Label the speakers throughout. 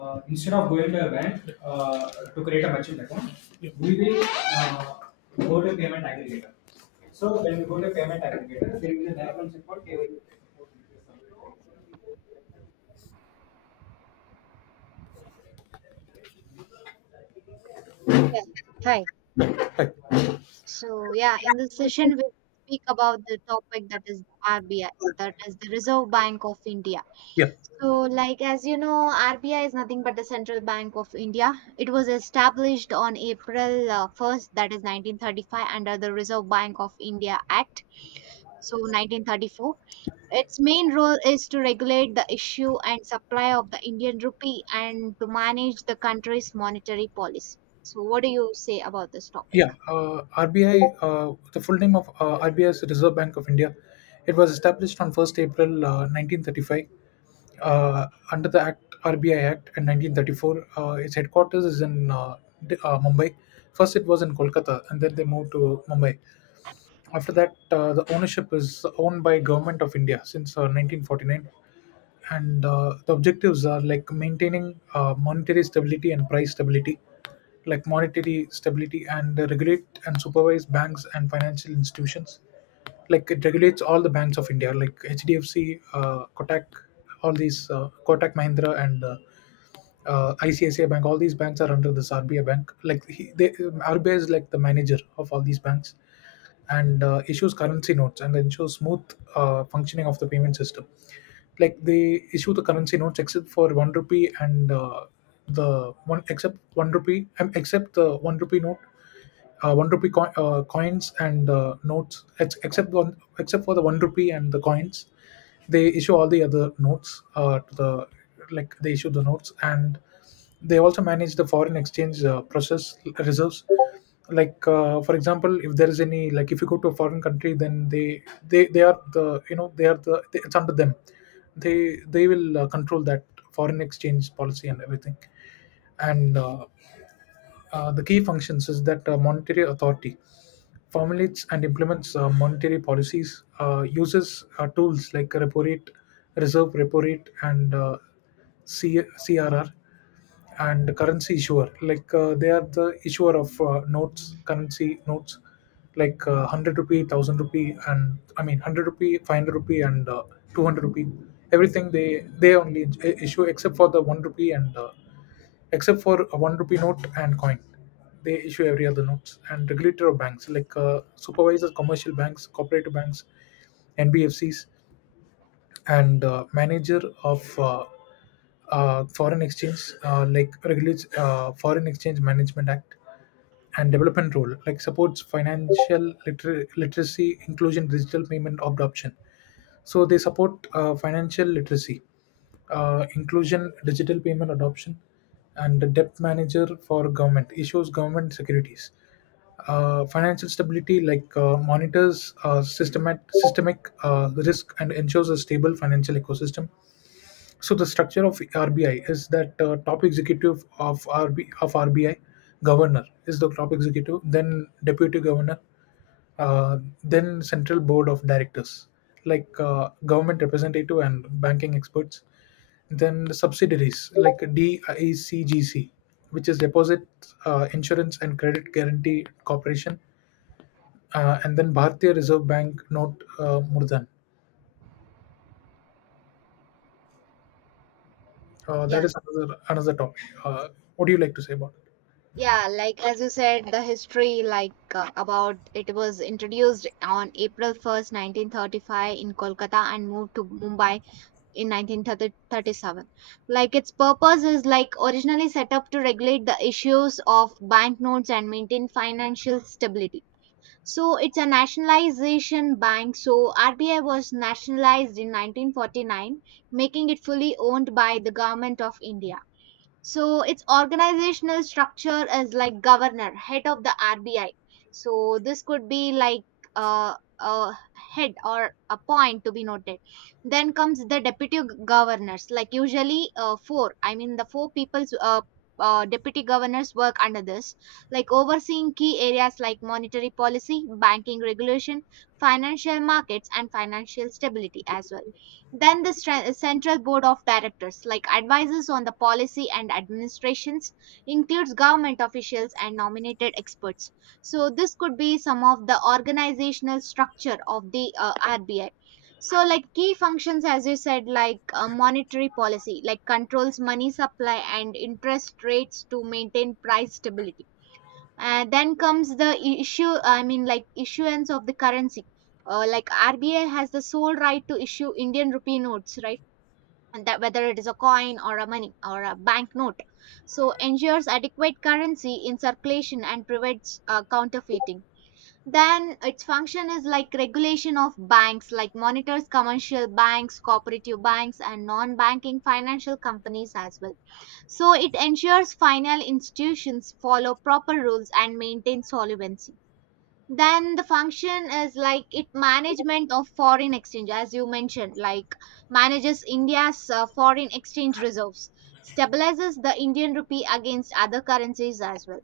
Speaker 1: Instead of going to a bank to create a merchant account, we will uh, go to payment aggregator. So when we go to payment aggregator, there is an option called KYC.
Speaker 2: Yeah. Hi. So, yeah, in this session, we speak about the topic that is the RBI, that is the Reserve Bank of India.
Speaker 1: Yeah,
Speaker 2: So, like, as you know, RBI is nothing but the Central Bank of India. It was established on April 1st, that is 1935, under the Reserve Bank of India Act, so 1934. Its main role is to regulate the issue and supply of the Indian rupee and to manage the country's monetary policy. So, what do you say about this topic?
Speaker 1: yeah. RBI, the full name of RBI is Reserve Bank of India. It was established on 1st April 1935 under the Act RBI Act in 1934. Its headquarters is in Mumbai. First, it was in Kolkata, and then they moved to Mumbai. After that the ownership is owned by government of india since 1949, and the objectives are like maintaining monetary stability and price stability, like monetary stability, and regulate and supervise banks and financial institutions, like it regulates all the banks of india like hdfc, kotak, all these kotak mahindra, and ICICI Bank. All these banks are under this RBI bank. Like RBI is like the manager of all these banks, and issues currency notes and ensures smooth functioning of the payment system. Like they issue the currency notes except for one rupee and the one rupee note, one rupee coin, coins and notes, except for the one rupee and the coins, they issue all the other notes to the like They issue the notes, and they also manage the foreign exchange process reserves. Like for example, if there is any, like if you go to a foreign country, then they they are the, they are the, it's under them. They will control that foreign exchange policy and everything, and the key functions is that monetary authority formulates and implements monetary policies, uses tools like repo rate, reserve repo rate, and CRR, and currency issuer. Like they are the issuer of notes, currency notes, like 100 rupee, 1,000 rupee, and I mean 100 rupee, 500 rupee, and 200 rupee. Everything they only issue, except for the one rupee and except for a one rupee note and coin. They issue every other notes, and regulator of banks like supervisor commercial banks, cooperative banks, NBFCs, and manager of foreign exchange, like regulates foreign exchange management act, and development role like supports financial literacy, inclusion, digital payment adoption. So they support financial literacy, inclusion, digital payment adoption, and the debt manager for government issues government securities. Financial stability, like monitors systemic risk and ensures a stable financial ecosystem. So the structure of RBI is that top executive of RB of RBI, governor is the top executive, then deputy governor, then central board of directors, like government representative and banking experts, then the subsidiaries like DICGC, which is deposit insurance and credit guarantee corporation, and then Bharatiya Reserve Bank note Murdan. uh,
Speaker 2: Yeah.
Speaker 1: that is another another topic. What do you like to say about it?
Speaker 2: Yeah, like as you said, the history like about it was introduced on April 1st, 1935 in Kolkata and moved to Mumbai in 1937. Like its purpose is like originally set up to regulate the issues of banknotes and maintain financial stability. So it's a nationalization bank. So RBI was nationalized in 1949, making it fully owned by the government of India. So its organizational structure is like governor, head of the RBI. So this could be like a head or a point to be noted. Then comes the deputy governors, like usually four. I mean the four people's deputy governors work under this, like overseeing key areas like monetary policy, banking regulation, financial markets, and financial stability as well. Then the Central Board of Directors, like advisors on the policy and administrations, includes government officials and nominated experts. So this could be some of the organizational structure of the RBI. So like key functions, as you said, like monetary policy, like controls money supply and interest rates to maintain price stability. Then comes the issue, I mean, like issuance of the currency. Like RBI has the sole right to issue Indian rupee notes, right? And that whether it is a coin or a money or a banknote, so ensures adequate currency in circulation and prevents counterfeiting. Then its function is like regulation of banks, like monitors commercial banks, cooperative banks, and non-banking financial companies as well, so it ensures final institutions follow proper rules and maintain solvency. Then the function is like it management of foreign exchange, as you mentioned, like manages India's foreign exchange reserves, stabilizes the Indian rupee against other currencies as well.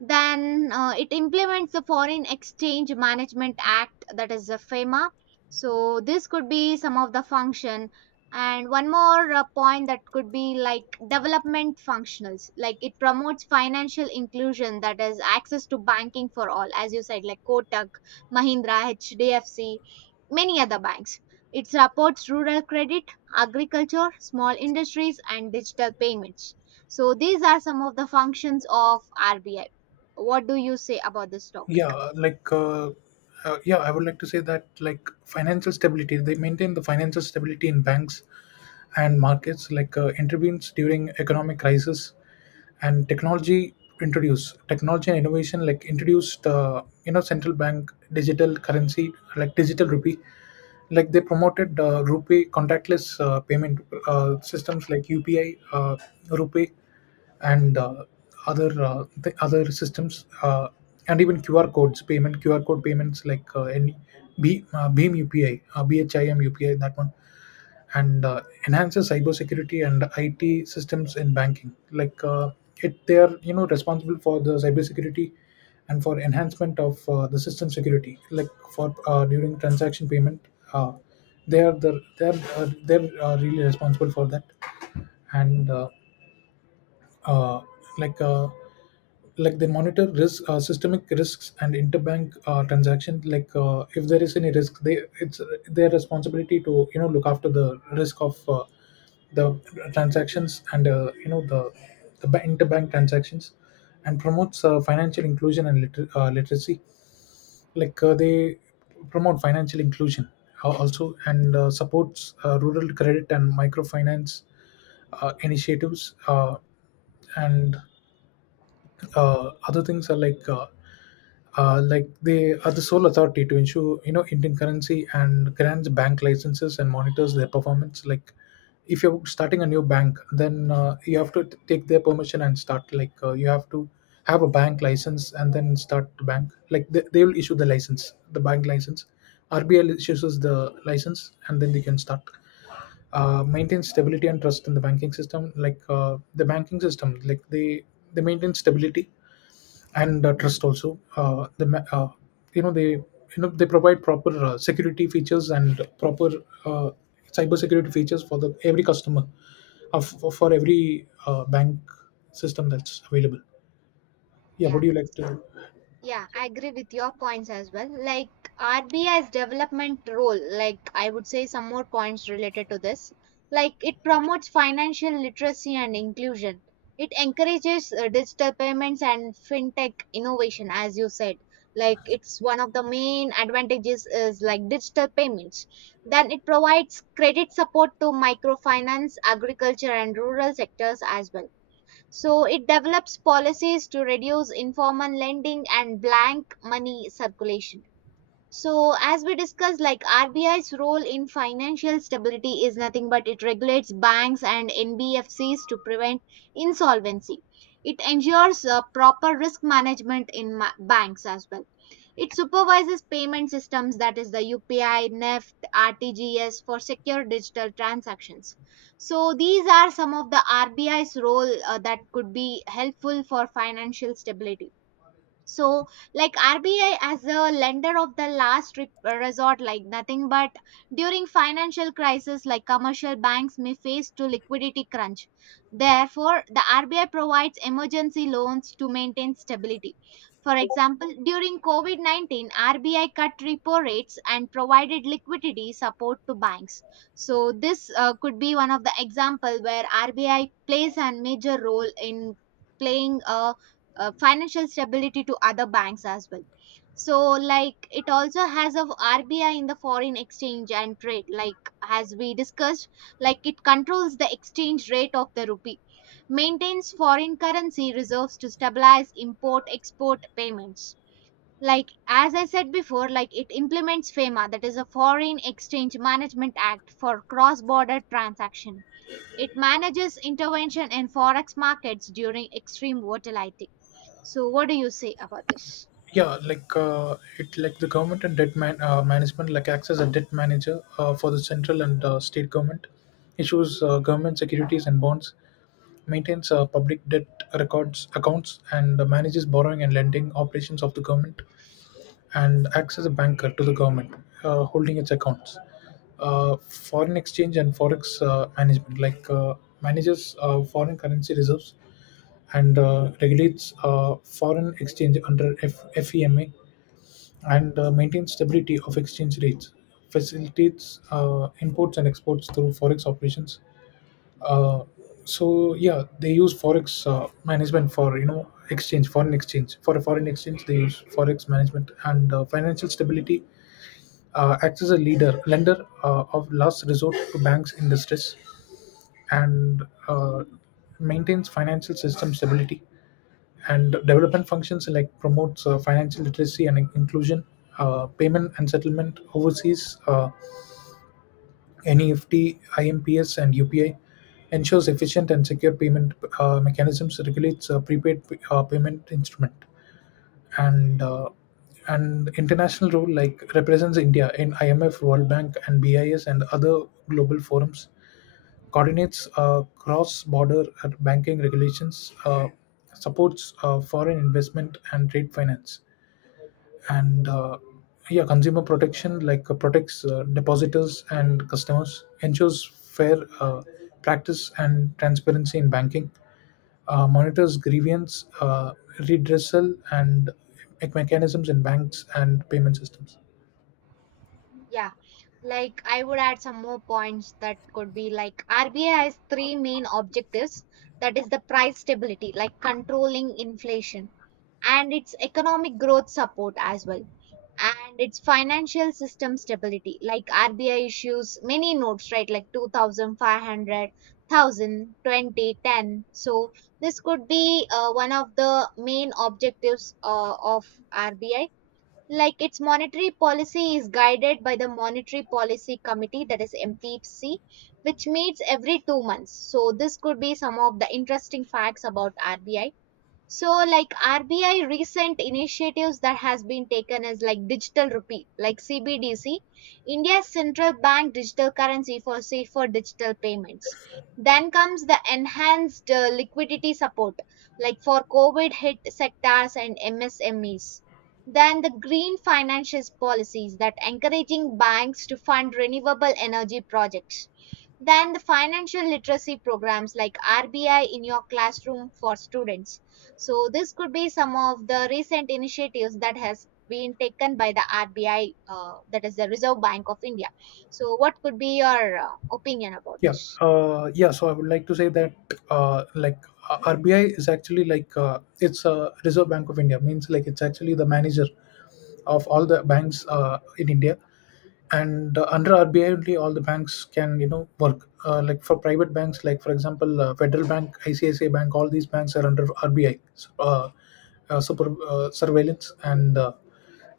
Speaker 2: Then it implements the foreign exchange management act, that is the FEMA. So this could be some of the function, and one more point that could be like development functionals, like it promotes financial inclusion, that is access to banking for all. As you said, like Kotak Mahindra, HDFC, many other banks, it supports rural credit, agriculture, small industries, and digital payments. So these are some of the functions of RBI. What do you say about this topic?
Speaker 1: Yeah like uh, uh, yeah I would like to say that, like, financial stability, they maintain the financial stability in banks and markets, like intervenes during economic crisis, and technology, introduced technology and innovation, like introduced central bank digital currency like digital rupee, like they promoted rupee contactless payment systems like upi, rupee, and other the other systems, and even qr codes payment, qr code payments, like any B, beam upi bhim upi, that one. And enhances cybersecurity and IT systems in banking. Like they are, responsible for the cybersecurity and for enhancement of the system security. Like for during transaction payment, uh, they are the they are they're really responsible for that. And uh, like uh, like they monitor risk, systemic risks and interbank transaction. Like if there is any risk, they it's their responsibility to, look after the risk of the transactions and, the interbank transactions, and promotes financial inclusion and literacy. Like they promote financial inclusion also, and supports rural credit and microfinance initiatives. And Other things are like, like they are the sole authority to issue, Indian currency, and grants bank licenses and monitors their performance. Like if you're starting a new bank, then you have to take their permission and start. Like you have to have a bank license and then start the bank. Like they will issue the license, the bank license. RBL issues the license and then they can start. Maintain stability and trust in the banking system. Like the banking system, like they maintain stability and trust also. Uh, the ma- you know they you know They provide proper security features and proper uh, cyber security features for the every customer of, for every bank system that's available. Yeah,
Speaker 2: Yeah,
Speaker 1: would you like to?
Speaker 2: yeah, I agree with your points as well. Like RBI's development role, like I would say some more points related to this. Like it promotes financial literacy and inclusion. It encourages digital payments and fintech innovation, as you said. Like it's one of the main advantages is like digital payments. Then it provides credit support to microfinance, agriculture, and rural sectors as well. So it develops policies to reduce informal lending and blank money circulation. So as we discussed, like RBI's role in financial stability is nothing but it regulates banks and NBFCs to prevent insolvency. It ensures proper risk management in banks as well. It supervises payment systems, that is the UPI, NEFT, RTGS, for secure digital transactions. So these are some of the RBI's role that could be helpful for financial stability. So, like, RBI as a lender of the last resort, like nothing but during financial crisis, like commercial banks may face to liquidity crunch, therefore the RBI provides emergency loans to maintain stability. For example, during COVID-19 RBI cut repo rates and provided liquidity support to banks. So this could be one of the example where RBI plays a major role in playing a financial stability to other banks as well. So, like, it also has of RBI in the foreign exchange and trade, like as we discussed, like it controls the exchange rate of the rupee, maintains foreign currency reserves to stabilize import export payments. Like as I said before, like it implements FEMA, that is a foreign exchange management act for cross border transaction. It manages intervention in forex markets during extreme volatility. So, what do you say about this?
Speaker 1: Yeah, it, like the government and debt management, like acts as a debt manager for the central and state government, issues government securities and bonds, maintains public debt records, accounts, and manages borrowing and lending operations of the government, and acts as a banker to the government, holding its accounts. Foreign exchange and forex management, like manages foreign currency reserves and regulates foreign exchange under FEMA, and maintains stability of exchange rates, facilitates imports and exports through forex operations. uh, so yeah, they use forex management for, exchange foreign exchange, for a foreign exchange, they use forex management. And financial stability, acts as a leader lender of last resort to banks in distress, and maintains financial system stability. And development functions, like promotes financial literacy and inclusion, payment and settlement overseas. NEFT, IMPS, and UPI ensures efficient and secure payment mechanisms, regulates prepaid payment instrument, and uh, and international role like represents India in IMF, World Bank, and BIS and other global forums, coordinates cross-border banking regulations, supports foreign investment and trade finance. and, uh, yeah, consumer protection, like protects depositors and customers, ensures fair practice and transparency in banking, monitors grievance redressal, and mechanisms in banks and payment systems.
Speaker 2: Yeah, like I would add some more points that could be like RBI has three main objectives, that is the price stability, like controlling inflation, and its economic growth support as well, and its financial system stability. Like RBI issues many notes, right? Like 2,500. So, this could be one of the main objectives of RBI. Like its monetary policy is guided by the monetary policy committee, that is MPC, which meets every 2 months. So this could be some of the interesting facts about RBI. So, like, RBI recent initiatives that has been taken is like digital rupee, like CBDC, India's central bank digital currency for safer digital payments. Then comes the enhanced liquidity support, like for COVID hit sectors and MSMEs. Then the green financial policies that encouraging banks to fund renewable energy projects. Then the financial literacy programs like RBI in your classroom for students. So this could be some of the recent initiatives that has been taken by the RBI, that is the Reserve Bank of India. So what could be your opinion about
Speaker 1: Yeah,
Speaker 2: this?
Speaker 1: uh, yeah. So I would like to say that, uh, like RBI is actually, like it's a Reserve Bank of India. Means like it's actually the manager of all the banks in India, and under RBI only all the banks can, work. Like for private banks, like for example, Federal Bank, ICICI Bank, all these banks are under RBI. uh, super surveillance and.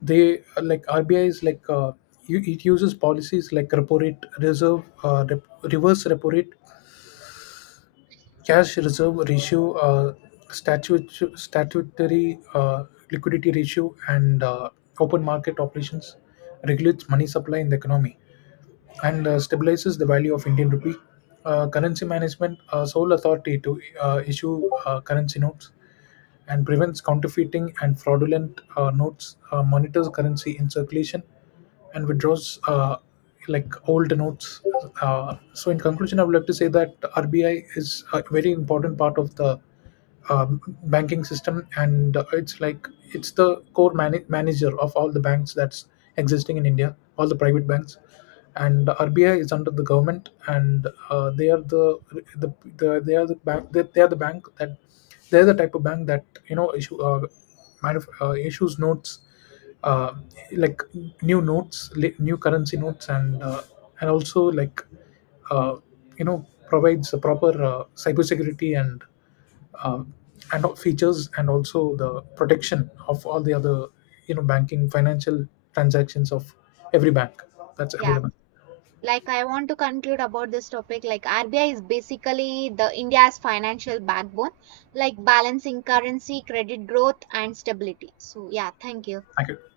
Speaker 1: They Like RBI is like, it uses policies like repo rate, reserve, reverse repo rate, cash reserve ratio, statutory liquidity ratio, and open market operations, regulates money supply in the economy, and stabilizes the value of Indian rupee. Currency management, sole authority to issue currency notes and prevents counterfeiting and fraudulent notes, monitors currency in circulation, and withdraws old notes. So, in conclusion, I would like to say that RBI is a very important part of the banking system, and it's like it's the core manager of all the banks that's existing in India, all the private banks. And RBI is under the government, and they are the they are the bank they are the bank that they are the type of bank that, issue issues notes, uh, like new notes, new currency notes, and also like uh, you know provides the proper cybersecurity uh, and all features, and also the protection of all the other, banking financial transactions of every bank that's
Speaker 2: Yeah,
Speaker 1: available.
Speaker 2: like I want to conclude about this topic. Like RBI is basically the India's financial backbone, like balancing currency, credit growth, and stability. So yeah, thank you.
Speaker 1: Thank you.